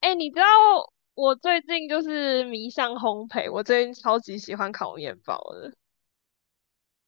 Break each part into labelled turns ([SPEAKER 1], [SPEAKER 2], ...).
[SPEAKER 1] 哎，你知道我最近就是迷上烘焙，我最近超级喜欢烤面包的。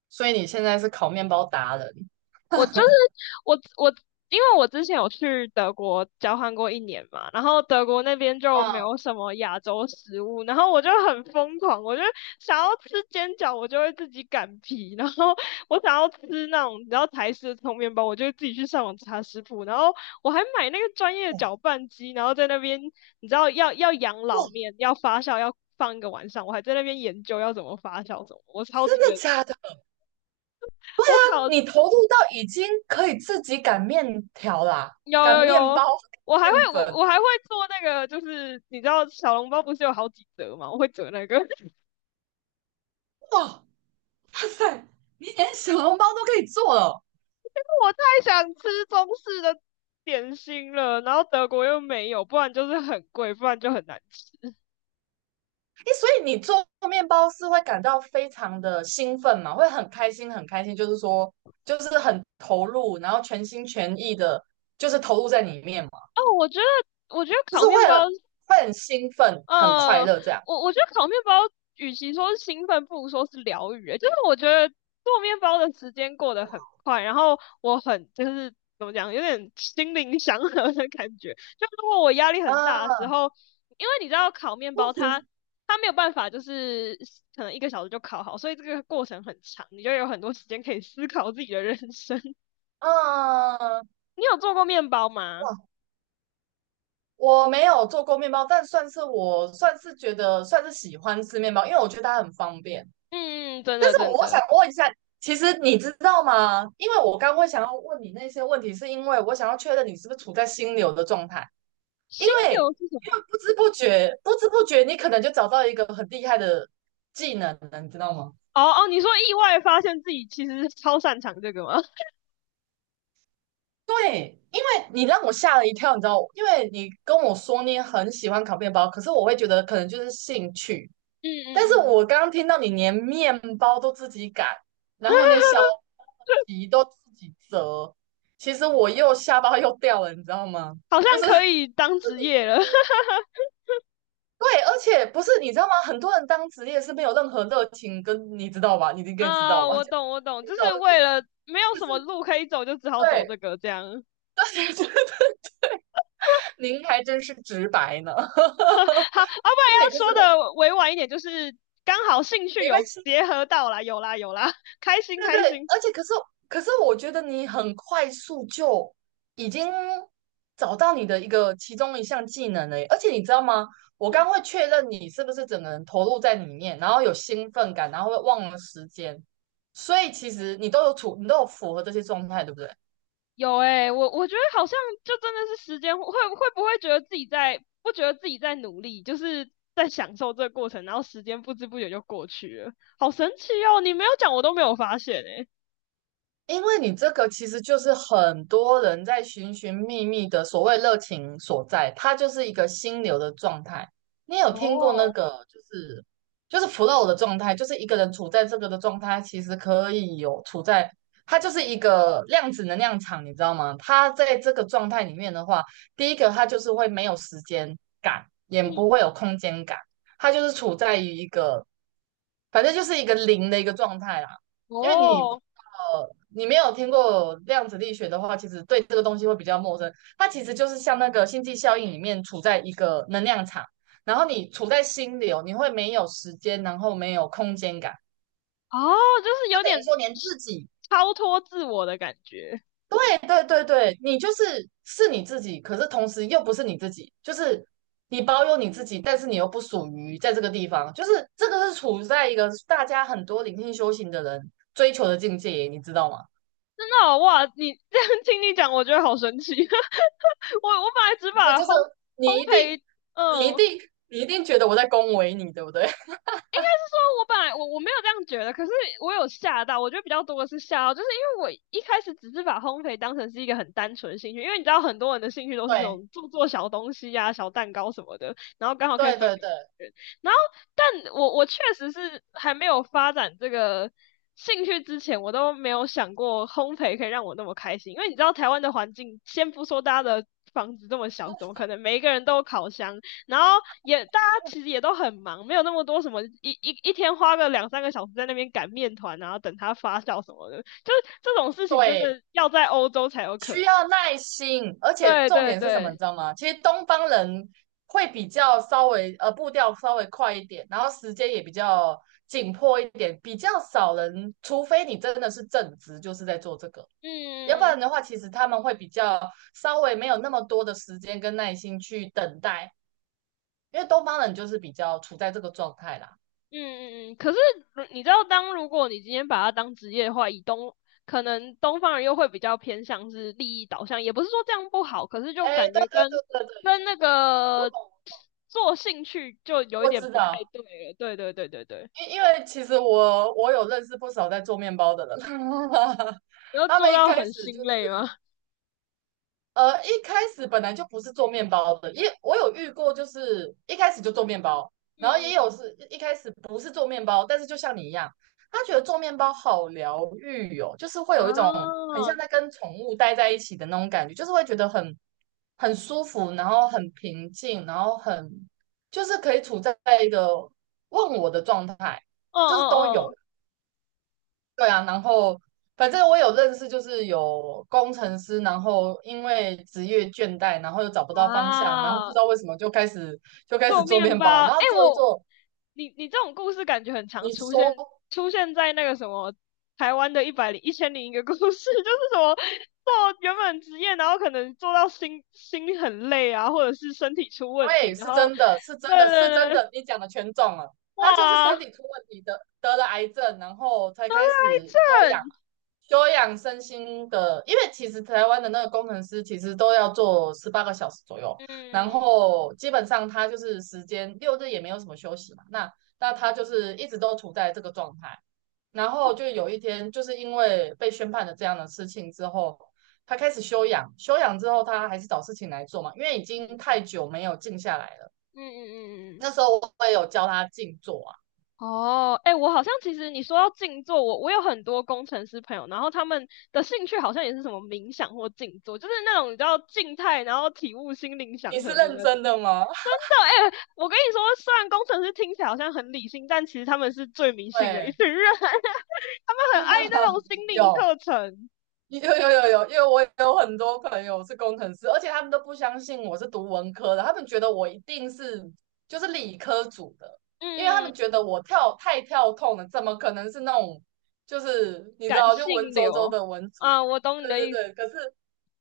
[SPEAKER 2] 所以你现在是烤面包达人。
[SPEAKER 1] 我就是 我我，因为我之前有去德国交换过一年嘛，然后德国那边就没有
[SPEAKER 2] 嗯，
[SPEAKER 1] 什么亚洲食物，然后我就很疯狂，我就想要吃煎饺，我就会自己擀皮，然后我想要吃那种你知道台式的葱面包，我就会自己去上网查食谱，然后我还买那个专业的搅拌机，然后在那边你知道要养
[SPEAKER 2] 哇，
[SPEAKER 1] 老面，要发酵，要放一个晚上，我还在那边研究要怎么发酵，我超级
[SPEAKER 2] 真的
[SPEAKER 1] 认真。
[SPEAKER 2] 假的？
[SPEAKER 1] 我考
[SPEAKER 2] 你投入到已经可以自己擀面条啦，
[SPEAKER 1] 有
[SPEAKER 2] 擀
[SPEAKER 1] 有
[SPEAKER 2] 面包、
[SPEAKER 1] 有，我还
[SPEAKER 2] 擀
[SPEAKER 1] 会
[SPEAKER 2] 面
[SPEAKER 1] 我
[SPEAKER 2] 粉，
[SPEAKER 1] 我还会做那个，就是你知道小笼包不是有好几折吗？我会折那个，
[SPEAKER 2] 哇，哇塞，你连小笼包都可以做了。
[SPEAKER 1] 我太想吃中式的点心了，然后德国又没有，不然就是很贵，不然就很难吃。
[SPEAKER 2] 诶，所以你做面包是会感到非常的兴奋嘛？会很开心，很开心，就是说，就是很投入，然后全心全意的，就是投入在里面嘛，
[SPEAKER 1] 哦，
[SPEAKER 2] 就是会很会很兴奋，很快
[SPEAKER 1] 呃，
[SPEAKER 2] 乐这样。
[SPEAKER 1] 我觉得烤面包，与其说是兴奋，不如说是疗愈欸。就是我觉得做面包的时间过得很快，然后我很就是怎么讲，有点心灵祥和的感觉。就如果我压力很大的
[SPEAKER 2] 啊，
[SPEAKER 1] 时候，因为你知道烤面包它 没有办法，就是可能一个小时就烤好，所以这个过程很长，你就有很多时间可以思考自己的人生。
[SPEAKER 2] 嗯，
[SPEAKER 1] 你有做过面包
[SPEAKER 2] 哇，
[SPEAKER 1] 吗？
[SPEAKER 2] 我没有做过面包，但算是我算是觉得算是喜欢吃面包，因为我觉得它很方便。
[SPEAKER 1] 嗯，真
[SPEAKER 2] 但
[SPEAKER 1] 的
[SPEAKER 2] 是
[SPEAKER 1] 真
[SPEAKER 2] 我想
[SPEAKER 1] 的。
[SPEAKER 2] 问一下，其实你知道吗？因为我刚会想要问你那些问题，是因为我想要确认你是不是处在心流的状态，因
[SPEAKER 1] 心
[SPEAKER 2] 为
[SPEAKER 1] 流是什么？
[SPEAKER 2] 因为不知不觉，你可能就找到一个很厉害的技能了，你知道吗？
[SPEAKER 1] 哦哦，你说意外发现自己其实超擅长这个吗？
[SPEAKER 2] 对，因为你让我吓了一跳，你知道，因为你跟我说你很喜欢烤面包，可是我会觉得可能就是兴趣。
[SPEAKER 1] 嗯
[SPEAKER 2] 但
[SPEAKER 1] 嗯
[SPEAKER 2] 是
[SPEAKER 1] 嗯。
[SPEAKER 2] 我刚刚听到你连面包都自己擀，然后连小 皮都自己折，其实我又下巴又掉了，你知道吗？
[SPEAKER 1] 好像
[SPEAKER 2] 就是这
[SPEAKER 1] 可以当
[SPEAKER 2] 个
[SPEAKER 1] 职业
[SPEAKER 2] 其
[SPEAKER 1] 了。
[SPEAKER 2] 实对，而且不是你知道吗？很多人当职业是没有任何热情跟，你知道吧？你应该知道
[SPEAKER 1] 啊，
[SPEAKER 2] 吧？
[SPEAKER 1] 我
[SPEAKER 2] 就
[SPEAKER 1] 懂我懂，
[SPEAKER 2] 知
[SPEAKER 1] 就
[SPEAKER 2] 道
[SPEAKER 1] 是
[SPEAKER 2] 了就
[SPEAKER 1] 为了
[SPEAKER 2] 去。
[SPEAKER 1] 没有什么路可以走，就只好走这
[SPEAKER 2] 对，
[SPEAKER 1] 个这样。
[SPEAKER 2] 您还真是直白呢。
[SPEAKER 1] 好，
[SPEAKER 2] 对，可是
[SPEAKER 1] 不然要说的委婉一点，就是刚好兴趣
[SPEAKER 2] 没关
[SPEAKER 1] 有
[SPEAKER 2] 系，
[SPEAKER 1] 结合到啦，有啦有啦，开心
[SPEAKER 2] 对对，
[SPEAKER 1] 开心。
[SPEAKER 2] 而且可是，我觉得你很快速就已经找到你的一个其中一项技能了耶而且你知道吗？我刚会确认你是不是整个人投入在里面，然后有兴奋感，然后会忘了时间，所以其实你都有处，你都有符合这些状态，对不对？
[SPEAKER 1] 有哎，我觉得好像就真的是时间会不会觉得自己在不觉得自己在努力，就是在享受这个过程，然后时间不知不觉就过去了，好神奇哦！你没有讲我都没有发现诶。
[SPEAKER 2] 因为你这个其实就是很多人在寻寻觅觅的所谓热情所在，它就是一个心流的状态。你有听过那
[SPEAKER 1] 哦，
[SPEAKER 2] 个就是就是 flow 的状态，就是一个人处在这个的状态，其实可以有处在它就是一个量子能量场，你知道吗？它在这个状态里面的话，第一个它就是会没有时间感，也
[SPEAKER 1] 嗯，
[SPEAKER 2] 不会有空间感，它就是处在于一个反正就是一个零的一个状态啦。因为你
[SPEAKER 1] 哦，
[SPEAKER 2] 呃，你没有听过量子力学的话，其实对这个东西会比较陌生。它其实就是像那个星际效应里面处在一个能量场，然后你处在心流，你会没有时间，然后没有空间感，
[SPEAKER 1] 哦，就是
[SPEAKER 2] 就
[SPEAKER 1] 有
[SPEAKER 2] 等于
[SPEAKER 1] 点
[SPEAKER 2] 说连自己，
[SPEAKER 1] 超脱自我的感觉。
[SPEAKER 2] 哎，对对对，你就是是你自己，可是同时又不是你自己，就是你保有你自己，但是你又不属于在这个地方，就是这个是处在一个大家很多灵性修行的人追求的境界，你知道吗？
[SPEAKER 1] 真的哦哇！你这样听你讲，我觉得好神奇。我本来只
[SPEAKER 2] 这
[SPEAKER 1] 把
[SPEAKER 2] 就是
[SPEAKER 1] 烘
[SPEAKER 2] 你
[SPEAKER 1] 烘
[SPEAKER 2] 一定，
[SPEAKER 1] 焙，
[SPEAKER 2] 你一
[SPEAKER 1] 嗯、
[SPEAKER 2] 定，你一定觉得我在恭维你，对不对？
[SPEAKER 1] 说我本来我没有这样觉得。可是我有吓到。我觉得比较多的是吓到，就是因为我一开始只是把烘焙当成是一个很单纯的兴趣，因为你知道很多人的兴趣都是这
[SPEAKER 2] 对，
[SPEAKER 1] 种做做小东西呀、啊小蛋糕什么的，然后刚好可以
[SPEAKER 2] 对，
[SPEAKER 1] 分
[SPEAKER 2] 对，
[SPEAKER 1] 给
[SPEAKER 2] 对，
[SPEAKER 1] 别人。然后，但我确实是还没有发展这个兴趣之前，我都没有想过烘焙可以让我那么开心。因为你知道台湾的环境，先不说大家的房子这么小，怎么可能每一个人都有烤箱？然后也大家其实也都很忙，没有那么多什么一天花个两三个小时在那边擀面团，然后等它发酵什么的，就这种事情真
[SPEAKER 2] 对，
[SPEAKER 1] 的要在欧洲才有可
[SPEAKER 2] 需
[SPEAKER 1] 能。
[SPEAKER 2] 要耐心，而且
[SPEAKER 1] 对
[SPEAKER 2] 重
[SPEAKER 1] 对
[SPEAKER 2] 点是什么，你
[SPEAKER 1] 对。
[SPEAKER 2] 知道吗？其实东方人会比较稍微步调稍微快一点，然后时间也比较紧迫一点，比较少人，除非你真的是正职，就是在做这个。要不
[SPEAKER 1] 嗯
[SPEAKER 2] 然的话，其实他们会比较稍微没有那么多的时间跟耐心去等待，因为东方人就是比较处在这个状态啦。
[SPEAKER 1] 嗯嗯嗯。可是你知道，当如果你今天把它当职业的话，可能东方人又会比较偏向是利益导向，也不是说这样不好，可是就
[SPEAKER 2] 哎，
[SPEAKER 1] 感
[SPEAKER 2] 对
[SPEAKER 1] 觉
[SPEAKER 2] 对
[SPEAKER 1] 跟
[SPEAKER 2] 对对对，
[SPEAKER 1] 那
[SPEAKER 2] 我
[SPEAKER 1] 个
[SPEAKER 2] 懂，
[SPEAKER 1] 做兴趣就有一
[SPEAKER 2] 我
[SPEAKER 1] 点
[SPEAKER 2] 知
[SPEAKER 1] 不太
[SPEAKER 2] 道，
[SPEAKER 1] 对了。对对对对对。
[SPEAKER 2] 因为其实我有认识不少在做面包的人，
[SPEAKER 1] 你要
[SPEAKER 2] 他
[SPEAKER 1] 做
[SPEAKER 2] 们一
[SPEAKER 1] 到
[SPEAKER 2] 开
[SPEAKER 1] 很
[SPEAKER 2] 始就
[SPEAKER 1] 心
[SPEAKER 2] 是
[SPEAKER 1] 累吗？
[SPEAKER 2] 呃，一开始本来就不是做面包的，也我有遇过，就是一开始就做面包，然后
[SPEAKER 1] 嗯嗯。
[SPEAKER 2] 也有是一开始不是做面包，但是就像你一样，他觉得做面包好疗愈哦，就是会
[SPEAKER 1] 啊，
[SPEAKER 2] 有一种很像在跟宠物待在一起的那种感觉，就是会觉得很舒服，然后很平静，然后很就是可以处在一个问我的状态，
[SPEAKER 1] 哦
[SPEAKER 2] 就是都
[SPEAKER 1] 哦
[SPEAKER 2] 有
[SPEAKER 1] 哦。
[SPEAKER 2] 对啊，然后反正我有认识，就是有工程师，然后因为职业倦怠，然后又找不到方向，然后不
[SPEAKER 1] 啊，
[SPEAKER 2] 知道为什么就开始
[SPEAKER 1] 做
[SPEAKER 2] 做
[SPEAKER 1] 面
[SPEAKER 2] 面包，
[SPEAKER 1] 包，哎、
[SPEAKER 2] 然后做一做，
[SPEAKER 1] 你这种故事感觉很常
[SPEAKER 2] 你
[SPEAKER 1] 出
[SPEAKER 2] 手
[SPEAKER 1] 现，出现在那个什么台湾的1,001个故事，就是什么做原本职业，然后可能做到心很累啊，或者是身体出问
[SPEAKER 2] 对，
[SPEAKER 1] 题，然
[SPEAKER 2] 是
[SPEAKER 1] 后
[SPEAKER 2] 真的，是真
[SPEAKER 1] 对
[SPEAKER 2] 的，
[SPEAKER 1] 对
[SPEAKER 2] 是真
[SPEAKER 1] 对，
[SPEAKER 2] 的，你讲的全中了。他就是身
[SPEAKER 1] 哇，
[SPEAKER 2] 体出问题的，得了癌症，然后才
[SPEAKER 1] 得了
[SPEAKER 2] 开
[SPEAKER 1] 癌
[SPEAKER 2] 始休养，
[SPEAKER 1] 症。
[SPEAKER 2] 休养身心的。因为其实台湾的那个工程师其实都要做18个小时左右，然
[SPEAKER 1] 嗯
[SPEAKER 2] 后基本上他就是时间六日也没有什么休息嘛。那他就是一直都处在这个状态，然后就有一天就是因为被宣判了这样的事情之后，他开始休养，休养之后他还是找事情来做嘛，因为已经太久没有静下来了。
[SPEAKER 1] 嗯嗯嗯嗯。嗯。
[SPEAKER 2] 那时候我也有教他静坐啊。
[SPEAKER 1] 哦，哎，我好像其实你说到静坐，我有很多工程师朋友，然后他们的兴趣好像也是什么冥想或静坐，就是那种你知道静态，然后体悟心灵
[SPEAKER 2] 你
[SPEAKER 1] 祥
[SPEAKER 2] 是
[SPEAKER 1] 和的
[SPEAKER 2] 认
[SPEAKER 1] 那种。
[SPEAKER 2] 真的吗？
[SPEAKER 1] 真的，哎，我跟你说，虽然工程师听起来好像很理性，但其实他们是最迷信的一
[SPEAKER 2] 对，
[SPEAKER 1] 群人，他们很爱那种心 灵
[SPEAKER 2] 有
[SPEAKER 1] 课程。
[SPEAKER 2] 有有有有，因为我有很多朋友是工程师，而且他们都不相信我是读文科的，他们觉得我一定是就是理科组的，因为他
[SPEAKER 1] 嗯，
[SPEAKER 2] 们觉得我跳太跳痛了，怎么可能是那种就是你知
[SPEAKER 1] 感
[SPEAKER 2] 道就文
[SPEAKER 1] 性
[SPEAKER 2] 绉绉
[SPEAKER 1] 流，
[SPEAKER 2] 的文组？
[SPEAKER 1] 啊，我懂你
[SPEAKER 2] 对
[SPEAKER 1] 的
[SPEAKER 2] 对
[SPEAKER 1] 意思。
[SPEAKER 2] 对，可是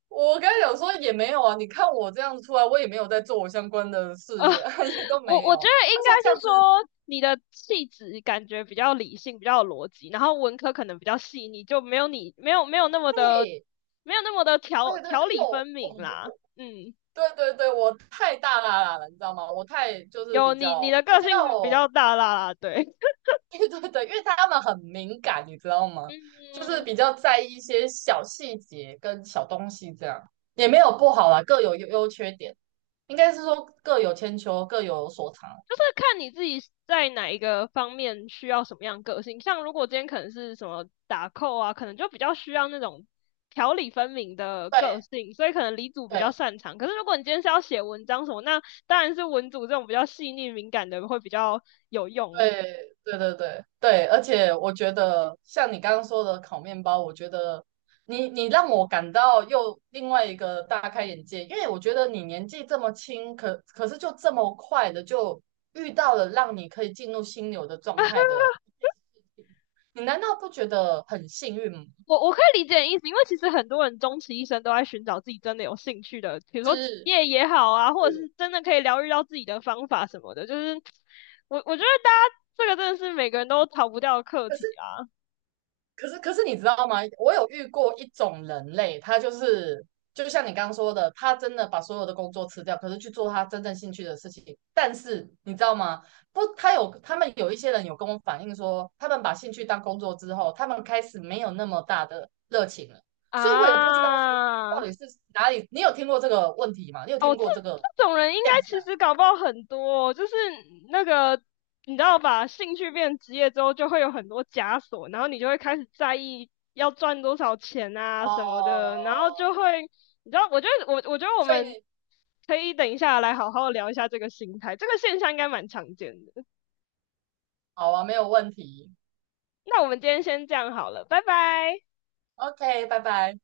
[SPEAKER 2] 我刚才讲说也没有啊，你看我这样子出来，我也没有在做我相关的事业，也都
[SPEAKER 1] 我
[SPEAKER 2] 没
[SPEAKER 1] 我觉
[SPEAKER 2] 有。
[SPEAKER 1] 得应
[SPEAKER 2] 他说
[SPEAKER 1] 该
[SPEAKER 2] 这样
[SPEAKER 1] 是
[SPEAKER 2] 子，
[SPEAKER 1] 说你的气质感觉比较理性，比较有逻辑，然后文科可能比较细腻，就没有没有没有那么的
[SPEAKER 2] 对，
[SPEAKER 1] 没有那么的条
[SPEAKER 2] 对对
[SPEAKER 1] 条
[SPEAKER 2] 对，因为
[SPEAKER 1] 理分
[SPEAKER 2] 我我
[SPEAKER 1] 明啦。
[SPEAKER 2] 我
[SPEAKER 1] 嗯。
[SPEAKER 2] 对对对，我太大啦啦了，你知道吗？我太就是比
[SPEAKER 1] 有你
[SPEAKER 2] 较
[SPEAKER 1] 的
[SPEAKER 2] 比
[SPEAKER 1] 个
[SPEAKER 2] 较，
[SPEAKER 1] 性比较大啦啦，对，
[SPEAKER 2] 对对对，因为他们很敏感，你知道吗？就是
[SPEAKER 1] 嗯。
[SPEAKER 2] 比较在意一些小细节跟小东西，这样也没有不好啦，各有优优缺点，应该是说各有千秋，各有所长。
[SPEAKER 1] 就是看你自己在哪一个方面需要什么样个性。像如果今天可能是什么打扣啊，可能就比较需要那种条理分明的个
[SPEAKER 2] 对
[SPEAKER 1] 性，所以可能理组比较
[SPEAKER 2] 对
[SPEAKER 1] 擅长。可是如果你今天是要写文章什么，那当然是文组这种比较细腻敏感的会比较有用。
[SPEAKER 2] 对对对对对，而且我觉得像你刚刚说的烤面包，我觉得你你让我感到又另外一个大开眼界，因为我觉得你年纪这么轻，可可是就这么快的就遇到了让你可以进入心流的状态的，你难道不觉得很幸运吗？
[SPEAKER 1] 我可以理解你意思，因为其实很多人终其一生都在寻找自己真的有兴趣的，比如说职
[SPEAKER 2] 是
[SPEAKER 1] 业也好啊，或者是
[SPEAKER 2] 是，
[SPEAKER 1] 真的可以疗愈到自己的方法什么的。就是我觉得大家这个真的是每个人都逃不掉的课
[SPEAKER 2] 可
[SPEAKER 1] 题
[SPEAKER 2] 是可是你知道吗？我有遇过一种人类，他就是就像你刚刚说的，他真的把所有的工作辞掉，可是去做他真正兴趣的事情。但是你知道吗？不，他有他们有一些人有跟我反映说，他们把兴趣当工作之后，他们开始没有那么大的热情了。所以我也不知道说
[SPEAKER 1] 啊。
[SPEAKER 2] 到底是哪里。你有听过这个问题吗？你有
[SPEAKER 1] 哦，
[SPEAKER 2] 听
[SPEAKER 1] 这
[SPEAKER 2] 过这个
[SPEAKER 1] 种人应该
[SPEAKER 2] 现象
[SPEAKER 1] 其实
[SPEAKER 2] 吗？
[SPEAKER 1] 搞不好很多哦就是那个你知道吧，兴趣变职业之后，就会有很多枷锁，然后你就会开始在意要赚多少钱啊什么
[SPEAKER 2] 哦，
[SPEAKER 1] 的，然后就会，你知道，我觉得我
[SPEAKER 2] 所以
[SPEAKER 1] 们
[SPEAKER 2] 你
[SPEAKER 1] 可以等一下来好好聊一下这个心态，这个现象应该蛮常见的。
[SPEAKER 2] 好啊，没有问题。
[SPEAKER 1] 那我们今天先这样好了，拜拜。
[SPEAKER 2] OK,拜拜。